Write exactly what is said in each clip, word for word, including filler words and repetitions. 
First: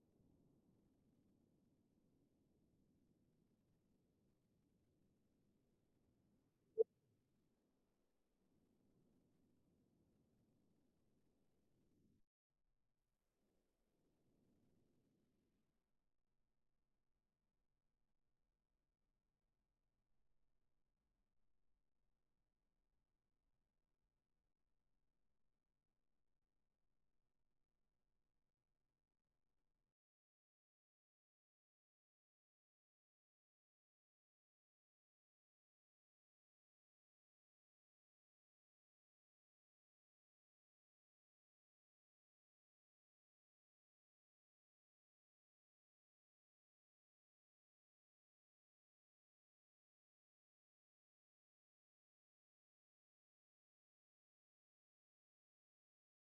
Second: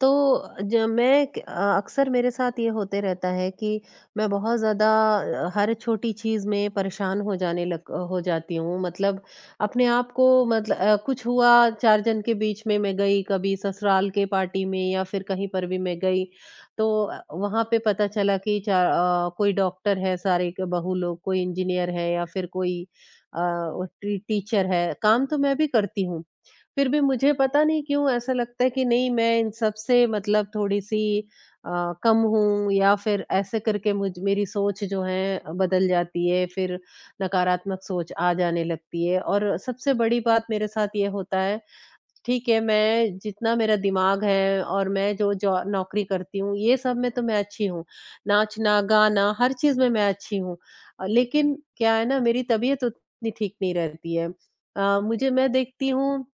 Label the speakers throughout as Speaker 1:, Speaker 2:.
Speaker 1: तो ज मैं क अ, अक्सर मेरे साथ ये होते रहता है कि मैं बहुत ज़्यादा अ, हर छोटी चीज़ में परेशान हो जाने लग हो जाती हूँ। मतलब अपने आप को मतल अ, कुछ हुआ चार जन के बीच में मैं गई, कभी ससुराल के पार्टी में या फिर कहीं पर भी मैं गई, तो अ, वहाँ पे पता चला कि चा अ, कोई डॉक्टर है, सारे क बहू लोग, कोई इंजीनियर है या फिर कोई अ, वो टी टीचर है। काम तो मैं भी करती हूँ, फिर भी मुझे पता नहीं क्यों ऐसा लगता है कि नहीं मैं इन सब से मतलब थोड़ी-सी अ, कम हूँ या फिर ऐसे करके मुझ मेरी सोच जो है अ, बदल जाती है, फिर नकारात्मक सोच आ जाने लगती है और सबसे बड़ी बात मेरे साथ ये होता है, ठीक है मैं जितना मेरा दिमाग है और मैं जो जॉ नौकरी करती हूँ, ये सब में तो मैं अच्छी हूँ, नाचना, गाना हर चीज़ में मैं अच्छी हूँ। अ, लेकिन क्या है ना मेरी तबीयत उतनी ठीक नहीं रहती है। अ, मुझे मैं देखती हूँ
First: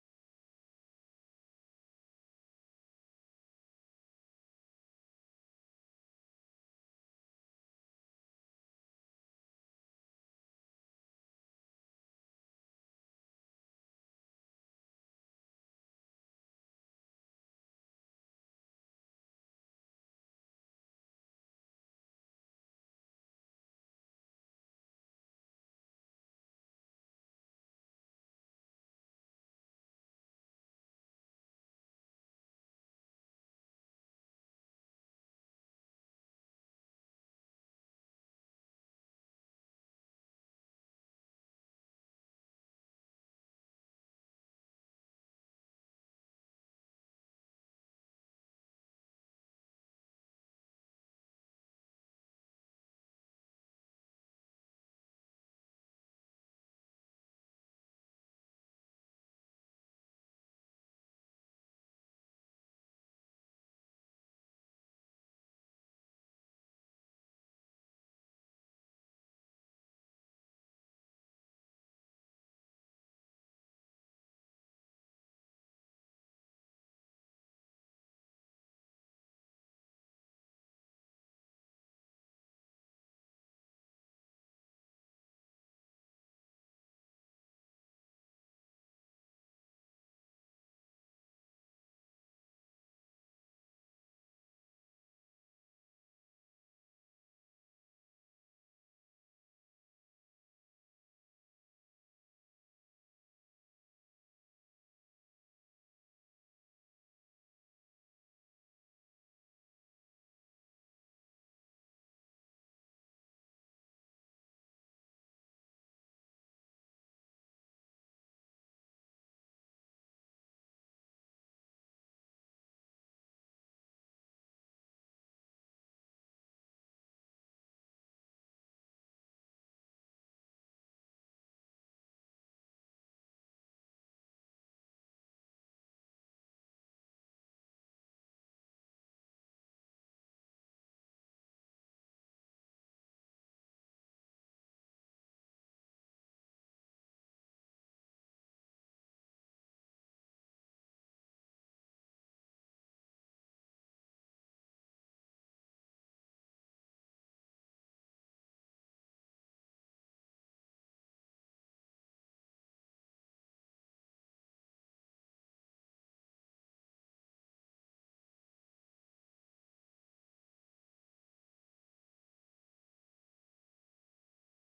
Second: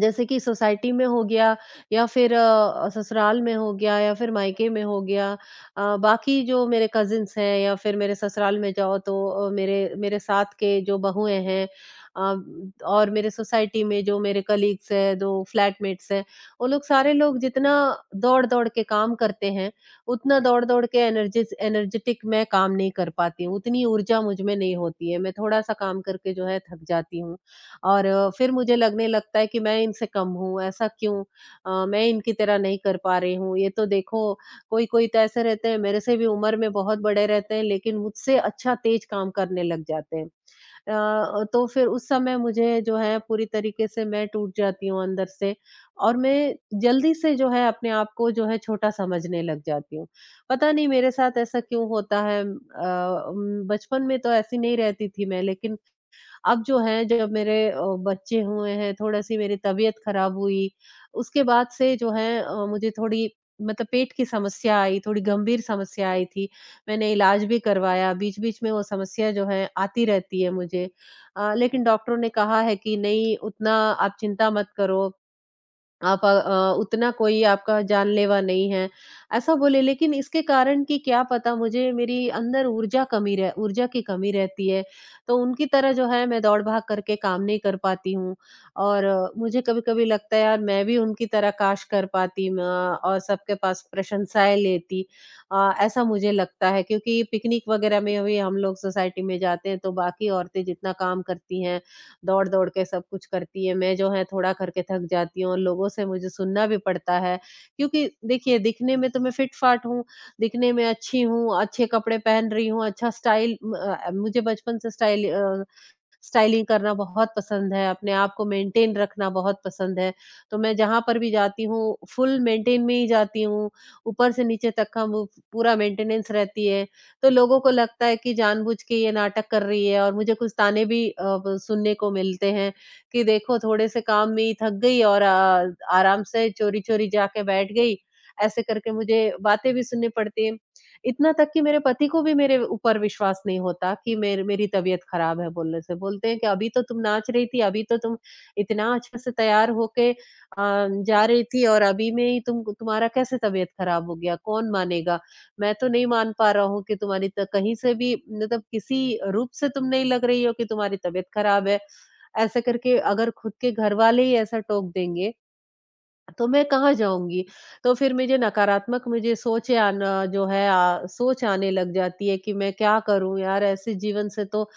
Speaker 1: जैसे कि सोसाइटी में हो गया या फिर अ, ससुराल में हो गया या फिर मायके में हो गया। अ, बाकी जो मेरे कज़िन्स हैं या फिर मेरे ससुराल में जाओ तो अ, मेरे मेरे साथ के जो बहुएँ हैं अ, और मेरे सोसाइटी में जो मेरे कलीग्स हैं, जो फ्लैटमेट्स हैं, वो लोग सारे लोग जितना दौड़-दौड़ के काम करते हैं, उतना दौड़-दौड़ के एनर्जिस एनर्जेटिक मैं काम नहीं कर पाती हूँ, उतनी ऊर्जा मुझ में नहीं होती है। मैं थोड़ा-सा काम करके जो है थक जाती हूँ। और अ, फिर मुझे लगने लगता है कि मैं इनसे कम हूँ, ऐसा क्यों? अ, मैं इनकी तरह नहीं कर पा रही हूँ। ये तो देखो कोई-कोई तो ऐसे रहते हैं मेरे से भी उम्र में बहुत बड़े रहते हैं, लेकिन मुझसे अच्छा तेज़ काम करने लग जाते हैं। अ, तो फिर उस समय मुझे जो है पूरी तरीके से मैं टूट जाती हूँ अंदर से और मैं जल्दी से जो है अपने आप को जो है छोटा समझने लग जाती हूँ। पता नहीं मेरे साथ ऐसा क्यों होता है? अ, उम, बचपन में तो ऐसी नहीं रहती थी मैं लेकिन अब जो है जब मेरे अ, बच्चे हुए हैं, थोड़ा-सी मेरी तबीयत खराब हुई, उसके बाद से जो है अ, मुझे थोड़ी मतलब पेट की समस्या आई, थोड़ी गंभीर समस्या आई थी। मैंने इलाज भी करवाया, बीच-बीच में वो समस्या जो है आती रहती है मुझे। अ, लेकिन डॉक्टरों ने कहा है कि नहीं उतना आप चिंता मत करो। आप अ, अ, उतना कोई आपका जानलेवा नहीं है, ऐसा बोले लेकिन इसके कारण कि क्या पता मुझे मेरी अंदर ऊर्जा कमी रह ऊर्जा की कमी रहती है, तो उनकी तरह जो है मैं दौड़-भाग करके काम नहीं कर पाती हूँ और अ, मुझे कभी-कभी लगता है यार मैं भी उनकी तरह काश कर पाती म और सबके पास प्रशंसाएँ लेती। अ, ऐसा मुझे लगता है क्योंकि पिकनिक वगैरह में भी हम लोग सोसाइटी में जाते हैं तो बाकी औरतें जितना काम करती हैं दौड़-दौड़ के सब कुछ करती है, मैं जो है थोड़ा करके थक जाती हूँ और लोगों से मुझे सुनना भी पड़ता है। क्योंकि देखिए दिखने में तो मैं फिट-फाट हूँ, दिखने में अच्छी हूँ, अच्छे कपड़े पहन रही हूँ, अच्छा स्टाइल म अ, मुझे बचपन से स्टाइल अ, स्टाइलिंग करना बहुत पसंद है, अपने आप को मेंटेन रखना बहुत पसंद है। तो मैं जहाँ पर भी जाती हूँ, फुल मेंटेन में ही जाती हूँ, ऊपर से नीचे तक का वो पूरा मेंटेनेंस रहती है। तो लोगों को लगता है कि जानबूझ के ये नाटक कर रही है और मुझे कुछ ताने भी अ, ब सुनने को मिलते हैं कि देखो थोड़े से काम में ही थक गई और अ, आराम से चोरी-चोरी जाके बैठ गई। ऐसे करके मुझे बातें भी सुननी पड़ती हैं। इतना तक कि मेरे पति को भी मेरे ऊपर विश्वास नहीं होता कि मेर मेरी तबीयत खराब है बोलने से। बोलते हैं कि अभी तो तुम नाच रही थी, अभी तो तुम इतना अच्छे से तैयार होके अ, जा रही थी और अभी में ही तुम तुम्हारा कैसे तबीयत खराब हो गया? कौन मानेगा? मैं तो नहीं मान पा रहा हूँ कि तुम्हारी त कहीं से भी मतलब किसी रूप से तुम नहीं लग रही हो कि तुम्हारी तबीयत खराब है। ऐसे करके अगर खुद के घर वाले ही ऐसा टोक देंगे, तो मैं कहाँ जाऊँगी? तो फिर मुझे नकारात्मक मुझे सोचे आना जो है अ, सोच आने लग जाती है कि मैं क्या करूँ यार? ऐसे जीवन से तो अ,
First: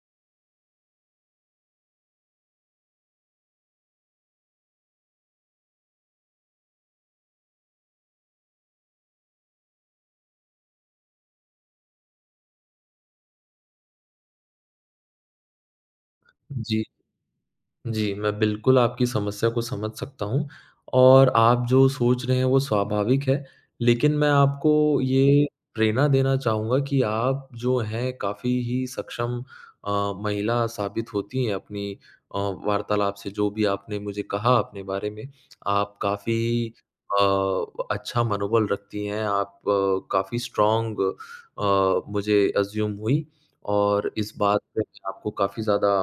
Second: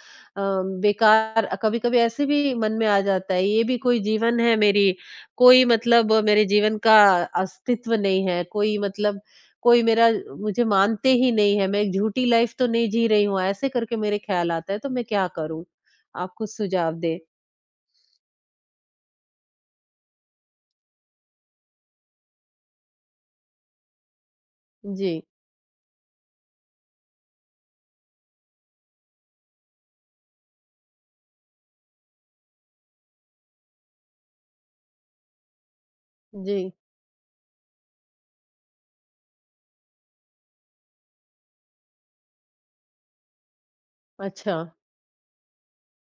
Speaker 1: बेकार कभी-कभी ऐसे भी मन में आ जाता है, ये भी कोई जीवन है मेरी, कोई मतलब मेरे जीवन का अस्तित्व नहीं है, कोई मतलब कोई मेरा मुझे मानते ही नहीं है, मैं एक झूठी लाइफ़ तो नहीं जी रही हूँ, ऐसे करके मेरे ख़्याल आता है, तो मैं क्या करूँ? आप कुछ
Speaker 2: जी,
Speaker 1: सुझाव दें।
Speaker 2: जी, मैं बिल्कुल आपकी समस्या को समझ सकता हूँ और आप जो सोच रहे हैं वो स्वाभाविक है। लेकिन मैं आपको
Speaker 1: जी,
Speaker 2: ये प्रेरणा देना चाहूँगा कि आप जो हैं काफ़ी ही सक्षम अ, महिला साबित होती हैं अपनी अ, वार्तालाप से, जो भी आपने मुझे कहा अपने बारे में। आप काफ़ी
Speaker 1: जी।
Speaker 2: अ, अच्छा मनोबल रखती हैं, आप काफ़ी स्ट्रॉन्ग अ, मुझे अज़्यूम हुई और इस
Speaker 1: अच्छा।
Speaker 2: बात पे मैं आपको काफ़ी ज़्यादा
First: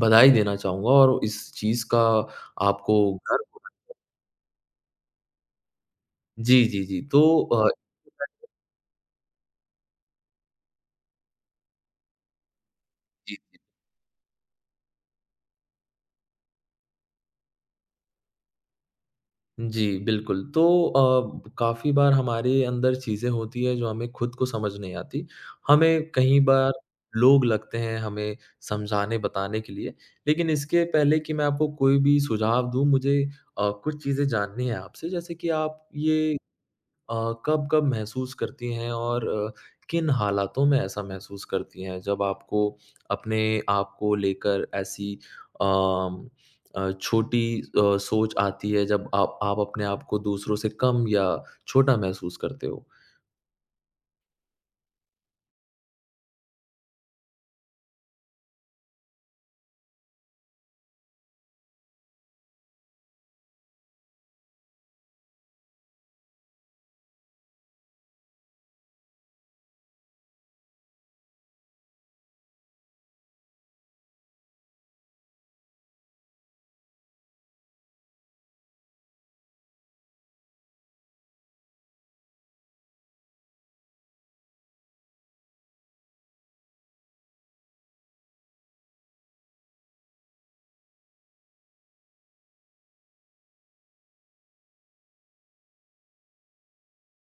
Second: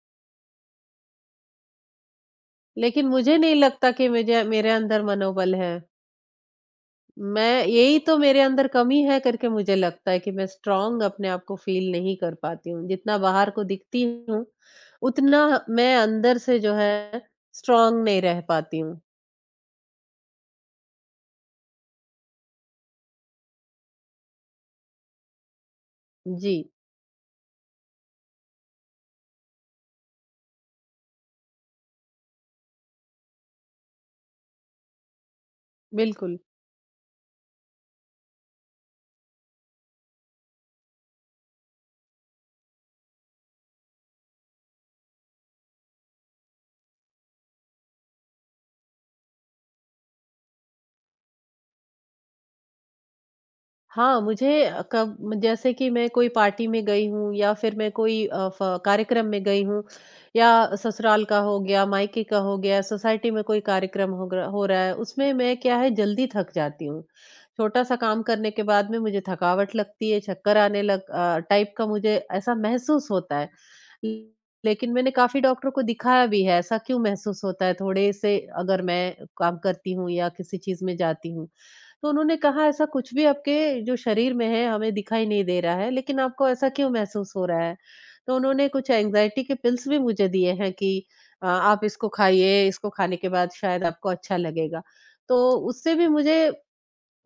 Speaker 2: बधाई देना चाहूँगा और इस चीज़ का आपको
Speaker 1: लेकिन मुझे
Speaker 2: गर्व
Speaker 1: नहीं
Speaker 2: होना
Speaker 1: लगता कि मुझे मेरे अंदर मनोबल है।
Speaker 2: जी, जी, जी। तो
Speaker 1: मैं
Speaker 2: अ,
Speaker 1: यही तो मेरे अंदर कमी है करके मुझे लगता है कि मैं स्ट्रॉन्ग अपने आप को फ़ील नहीं कर पाती हूँ। जितना
Speaker 2: जी,
Speaker 1: बाहर
Speaker 2: जी।
Speaker 1: को दिखती हूँ, उतना मैं अंदर से जो है स्ट्रॉन्ग नहीं रह पाती हूँ।
Speaker 2: जी, बिल्कुल। तो अ, काफ़ी बार हमारे अंदर चीज़ें होती हैं जो हमें खुद को समझ नहीं आती। हमें कई
Speaker 1: जी,
Speaker 2: बार लोग लगते हैं हमें समझाने, बताने के लिए। लेकिन इसके पहले कि मैं आपको कोई भी सुझाव दूँ मुझे अ, कुछ चीज़ें जाननी है आपसे जैसे कि आप ये
Speaker 1: बिल्कुल।
Speaker 2: अ, कब-कब महसूस करती हैं और अ, किन हालातों में ऐसा महसूस करती हैं? जब आपको अपने आप को लेकर ऐसी अम, अ, छोटी अ, सोच आती है जब आप आप अपने आप को दूसरों से कम या छोटा महसूस करते हो?
Speaker 1: हाँ, मुझे अ, कब जैसे कि मैं कोई पार्टी में गई हूँ या फिर मैं कोई अ, फ कार्यक्रम में गई हूँ या ससुराल का हो गया, मायके का हो गया, सोसाइटी में कोई कार्यक्रम हो ग हो रहा है, उसमें मैं क्या है जल्दी थक जाती हूँ। छोटा-सा काम करने के बाद में मुझे थकावट लगती है, चक्कर आने लग अ, टाइप का मुझे ऐसा महसूस होता है। ल- लेकिन मैंने काफ़ी डॉक्टर को दिखाया भी है, ऐसा क्यों महसूस होता है थोड़े से अगर मैं काम करती हूँ या किसी चीज़ में जाती हूँ। तो उन्होंने कहा ऐसा कुछ भी आपके जो शरीर में है हमें दिखाई नहीं दे रहा है, लेकिन आपको ऐसा क्यों महसूस हो रहा है? तो उन्होंने कुछ एंग्ज़ायटी के पिल्स भी मुझे दिए हैं कि अ, आप इसको खाइए, इसको खाने के बाद शायद आपको अच्छा लगेगा। तो उससे भी मुझे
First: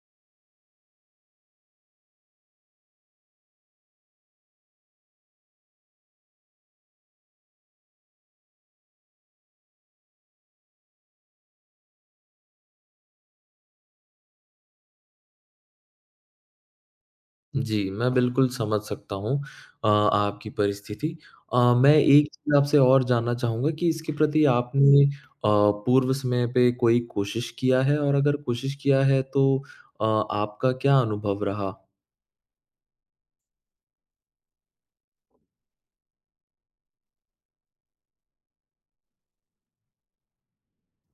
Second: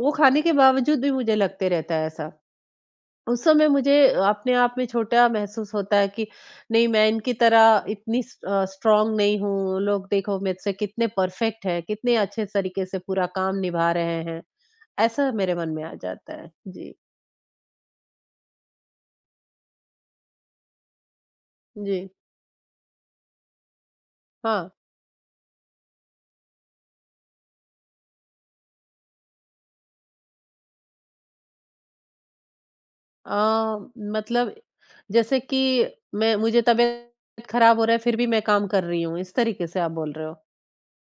Speaker 1: वो खाने के बावजूद भी मुझे लगते रहता है ऐसा। उस समय मुझे अपने आप में छोटा महसूस होता है कि नहीं मैं इनकी तरह इतनी स अ, स्ट्रॉन्ग नहीं हूँ, लोग देखो मेरे से कितने परफेक्ट है, कितने अच्छे तरीके से पूरा काम निभा रहे हैं। ऐसा मेरे मन में आ जाता है। जी,
Speaker 2: जी, मैं बिल्कुल समझ सकता हूँ अ, आपकी परिस्थिति। अ, मैं
Speaker 1: जी।
Speaker 2: एक चीज़ आपसे और जानना चाहूँगा कि इसके प्रति
Speaker 1: हाँ।
Speaker 2: आपने अ, पूर्व समय पे कोई कोशिश किया है? और अगर कोशिश किया है तो अ, आपका क्या अनुभव रहा?
Speaker 1: अ, मतलब जैसे कि मैं मुझे तबीयत ख़राब हो रहा है, फिर भी मैं काम कर रही हूँ, इस तरीके से आप बोल रहे हो?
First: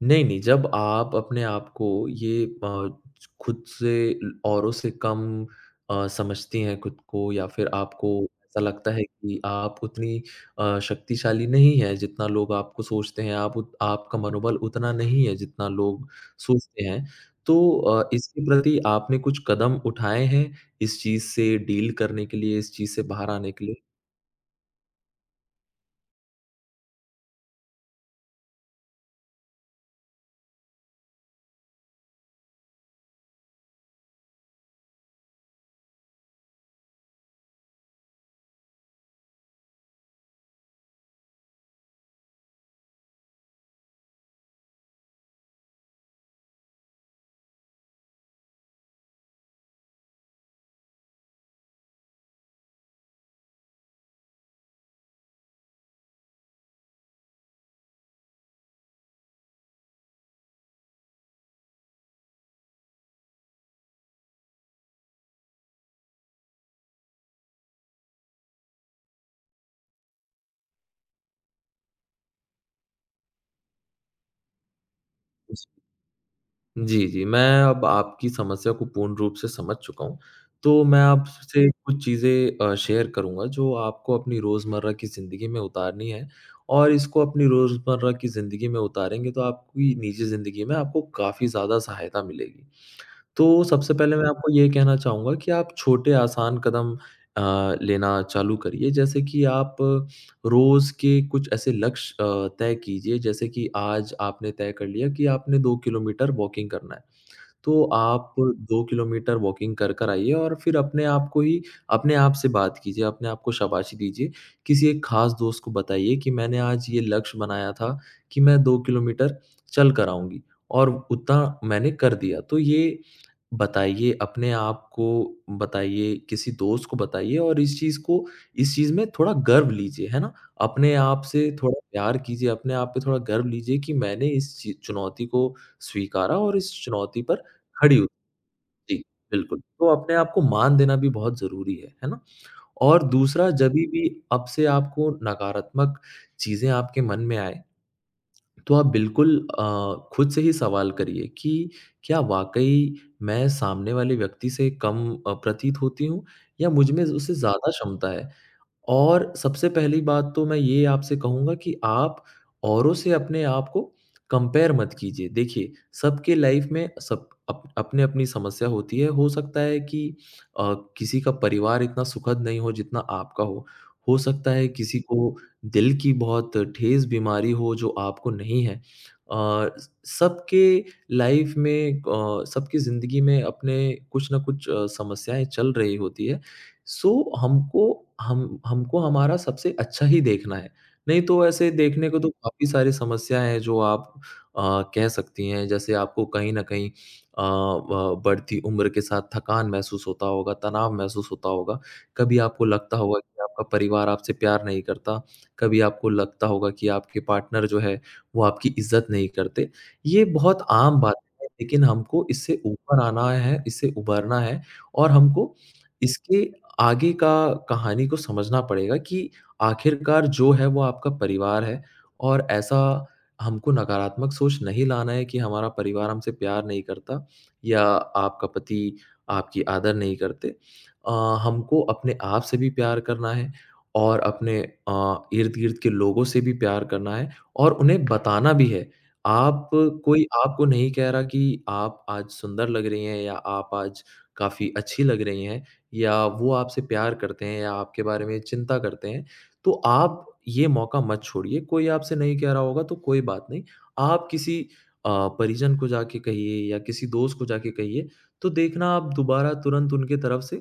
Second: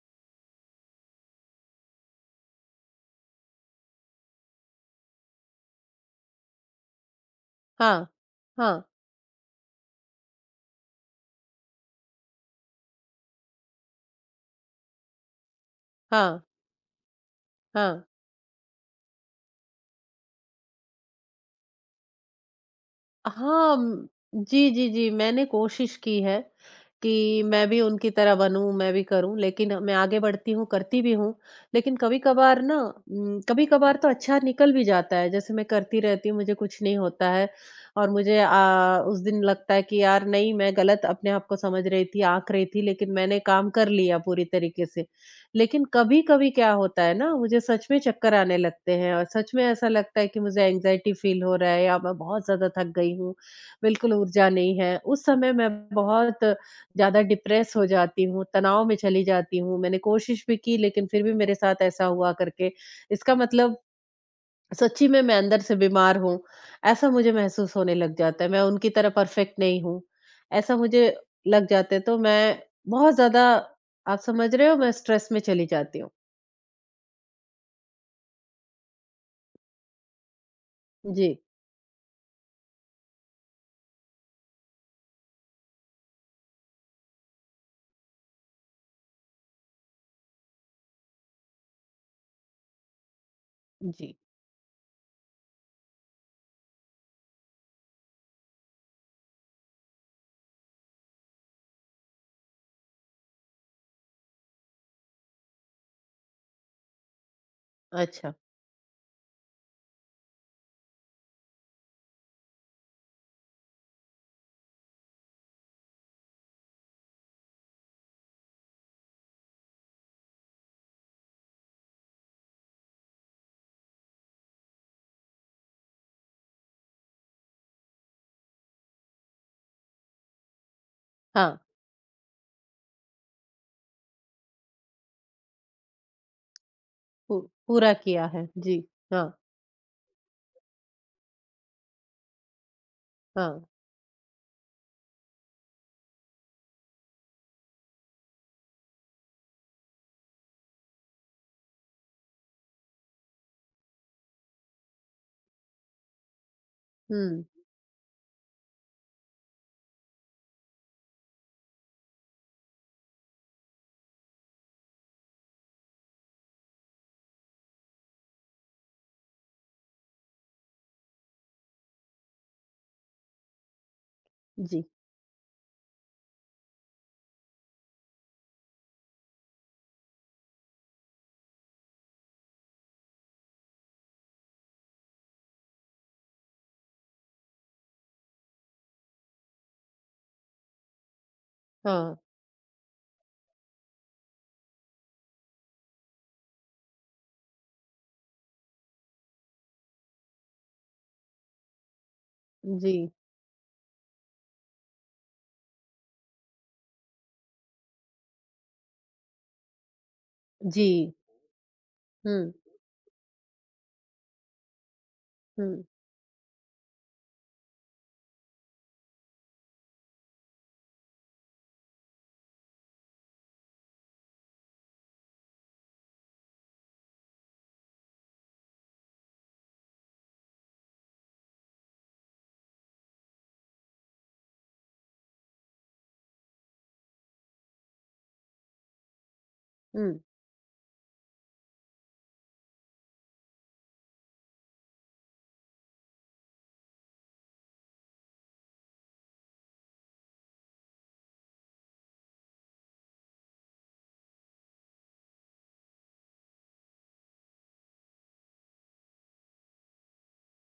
Speaker 2: नहीं, नहीं, जब आप अपने आप को ये अ, खुद से ल औरों से कम अ, समझती हैं खुद को या फिर
Speaker 1: हाँ।
Speaker 2: आपको ऐसा
Speaker 1: हाँ,
Speaker 2: लगता है कि आप उतनी अ, शक्तिशाली नहीं हैं जितना लोग आपको सोचते हैं, आप उत आपका मनोबल उतना नहीं है जितना लोग
Speaker 1: हाँ,
Speaker 2: सोचते हैं। तो
Speaker 1: हाँ।
Speaker 2: अ, इसके प्रति आपने कुछ कदम उठाए हैं इस चीज़ से डील करने के लिए, इस चीज़ से बाहर आने के
Speaker 1: हाँ,
Speaker 2: लिए?
Speaker 1: उम, जी, जी, जी, मैंने कोशिश की है कि मैं भी उनकी तरह बनूँ, मैं भी करूँ, लेकिन मैं आगे बढ़ती हूँ, करती भी हूँ, लेकिन कभी-कभार ना उम, कभी-कभार तो अच्छा निकल भी जाता है, जैसे मैं करती रहती हूँ, मुझे कुछ नहीं होता है और मुझे अ, उस दिन लगता है कि यार नहीं, मैं गलत अपने आप को समझ रही थी, आँक रही थी, लेकिन मैंने काम कर लिया पूरी तरीके से। लेकिन कभी-कभी क्या होता है ना, मुझे सच में चक्कर आने लगते हैं और सच में ऐसा लगता है कि मुझे एंग्ज़ायटी फ़ील हो रहा है या मैं बहुत ज़्यादा थक गई हूँ, बिल्कुल ऊर्जा नहीं है। उस समय मैं बहुत ज़्यादा डिप्रेस हो जाती हूँ, तनाव में चली जाती हूँ। मैंने कोशिश भी की लेकिन फिर भी मेरे साथ ऐसा हुआ करके, इसका मतलब सच्ची में मैं अंदर से बीमार हूँ, ऐसा मुझे महसूस होने लग जाता है। मैं उनकी तरह परफ़ेक्ट नहीं हूँ, ऐसा मुझे लग जाता है तो मैं बहुत ज़्यादा आप समझ रहे हो मैं स्ट्रेस में चली जाती हूँ।
Speaker 2: जी, जी। मैं अब आपकी समस्या को पूर्ण रूप से समझ चुका हूँ। तो मैं
Speaker 1: जी,
Speaker 2: आपसे कुछ चीज़ें अ, शेयर करूँगा जो आपको अपनी रोज़मर्रा की ज़िंदगी में उतारनी है और इसको अपनी रोज़मर्रा की ज़िंदगी में उतारेंगे तो आपकी निजी ज़िंदगी में आपको काफ़ी ज़्यादा सहायता मिलेगी। तो सबसे
Speaker 1: जी।
Speaker 2: पहले मैं आपको ये कहना चाहूँगा कि आप छोटे आसान कदम अ, लेना चालू करिए जैसे कि आप रोज़ के कुछ ऐसे लक्ष्य अ, तय कीजिए जैसे कि आज आपने तय कर लिया कि आपने दो किलोमीटर वॉकिंग करना है। तो
Speaker 1: अच्छा,
Speaker 2: आप दो किलोमीटर वॉकिंग कर कर आइए और फिर अपने आप को ही अपने आप से बात कीजिए, अपने आप को शाबाशी दीजिए। किसी एक ख़ास दोस्त को बताइए कि मैंने आज ये लक्ष्य बनाया था कि मैं दो किलोमीटर चल कर आऊँगी और उतना मैंने कर दिया। तो ये बताइए, अपने आप को बताइए, किसी दोस्त को बताइए और इस चीज़ को इस चीज़ में थोड़ा गर्व लीजिए, है ना? अपने आप से
Speaker 1: हाँ,
Speaker 2: थोड़ा प्यार कीजिए, अपने आप पे थोड़ा गर्व लीजिए कि मैंने इस चीज़ चुनौती को स्वीकारा और इस चुनौती
Speaker 1: पू
Speaker 2: पर
Speaker 1: पूरा
Speaker 2: खड़ी
Speaker 1: किया
Speaker 2: होती
Speaker 1: है। जी,
Speaker 2: जी,
Speaker 1: हाँ,
Speaker 2: बिल्कुल। तो अपने आप को मान देना भी बहुत ज़रूरी है, है ना? और दूसरा
Speaker 1: हाँ,
Speaker 2: जभी भी अब से आपको नकारात्मक चीज़ें आपके मन में आएँ, तो आप बिल्कुल अ, खुद से ही सवाल करिए कि क्या वाक़ई मैं सामने वाले व्यक्ति से कम अ, प्रतीत होती हूँ या मुझ में उससे
Speaker 1: हुँ,
Speaker 2: ज़्यादा क्षमता है? और सबसे पहली बात तो मैं ये आपसे कहूँगा कि आप औरों से अपने आप को कंपेयर मत कीजिए। देखिए, सबके लाइफ में सब अप अपनी-अपनी समस्या होती है। हो सकता है कि अ, किसी का परिवार इतना सुखद नहीं हो जितना आपका हो। हो सकता है
Speaker 1: जी,
Speaker 2: किसी को दिल की बहुत ठेस बीमारी हो जो आपको नहीं है। अ, स सबके लाइफ में अ, सबकी ज़िंदगी में अपने कुछ न कुछ अ, समस्याएँ चल रही होती है। सो हमको हम हमको हमारा सबसे अच्छा ही देखना है, नहीं तो ऐसे देखने
Speaker 1: हाँ,
Speaker 2: को तो काफ़ी सारी समस्याएँ हैं जो आप अ, कह सकती हैं। जैसे आपको कहीं न कहीं अ, ब बढ़ती उम्र के साथ थकान महसूस होता होगा, तनाव महसूस होता होगा। कभी आपको लगता
Speaker 1: जी,
Speaker 2: होगा कि आपका परिवार आपसे प्यार नहीं करता, कभी आपको लगता होगा कि आपके पार्टनर जो है वो आपकी इज़्ज़त नहीं करते। ये बहुत आम
Speaker 1: जी,
Speaker 2: बातें हैं लेकिन हमको
Speaker 1: हुँ,
Speaker 2: इससे ऊपर आना है, इससे उभरना है और हमको
Speaker 1: हुँ,
Speaker 2: इसके आगे का कहानी को समझना पड़ेगा कि आखिरकार जो है वो आपका परिवार है और ऐसा हमको नकारात्मक सोच नहीं लाना है कि हमारा परिवार हमसे प्यार नहीं करता या आपका पति आपकी आदर नहीं करते। अ, हमको अपने आप से भी प्यार करना है और अपने अ, इर्द-गिर्द के लोगों से भी प्यार करना है और उन्हें बताना भी है। आप
Speaker 1: हुँ,
Speaker 2: कोई आपको नहीं कह रहा कि आप आज सुंदर लग रही हैं या आप आज काफ़ी अच्छी लग रही हैं। या वो आपसे प्यार करते हैं या आपके बारे में चिंता करते हैं, तो आप ये मौका मत छोड़िए। कोई आपसे नहीं कह रहा होगा तो कोई बात नहीं। आप किसी अ, परिजन को जाके कहिए या किसी दोस्त को जाके कहिए, तो देखना आप दोबारा तुरंत उनके तरफ से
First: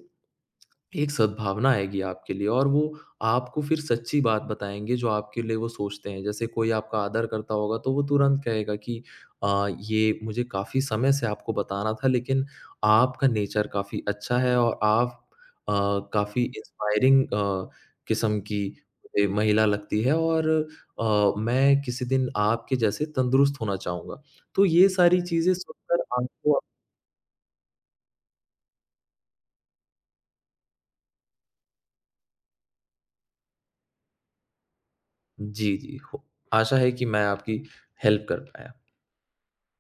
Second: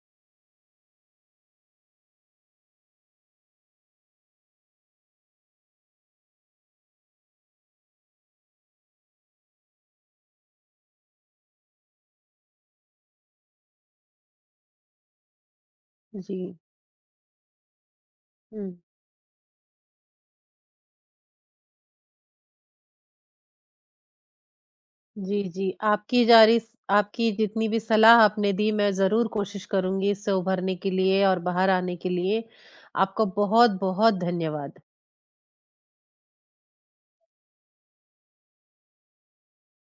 Speaker 2: एक सद्भावना आएगी आपके लिए और वो आपको फिर सच्ची बात बताएँगे जो आपके लिए वो सोचते हैं। जैसे कोई आपका आदर करता होगा तो वो तुरंत कहेगा कि अ, ये मुझे काफ़ी समय से आपको बताना था लेकिन आपका नेचर काफ़ी अच्छा है और आप अ, काफ़ी
Speaker 1: जी,
Speaker 2: इंस्पायरिंग अ, किस्म
Speaker 1: हुँ,
Speaker 2: की मुझे महिला लगती है और अ, मैं किसी दिन आपके जैसे तंदुरुस्त होना चाहूँगा। तो ये सारी
Speaker 1: जी,
Speaker 2: चीज़ें
Speaker 1: जी।
Speaker 2: सुनकर
Speaker 1: आपकी जारी
Speaker 2: आपको
Speaker 1: स आपकी जितनी भी सलाह आपने दी, मैं ज़रूर कोशिश करूँगी इससे उभरने के लिए और बाहर आने के लिए। आपका बहुत-बहुत धन्यवाद।
Speaker 2: जी, जी। हो आशा है कि मैं आपकी हेल्प कर पाया।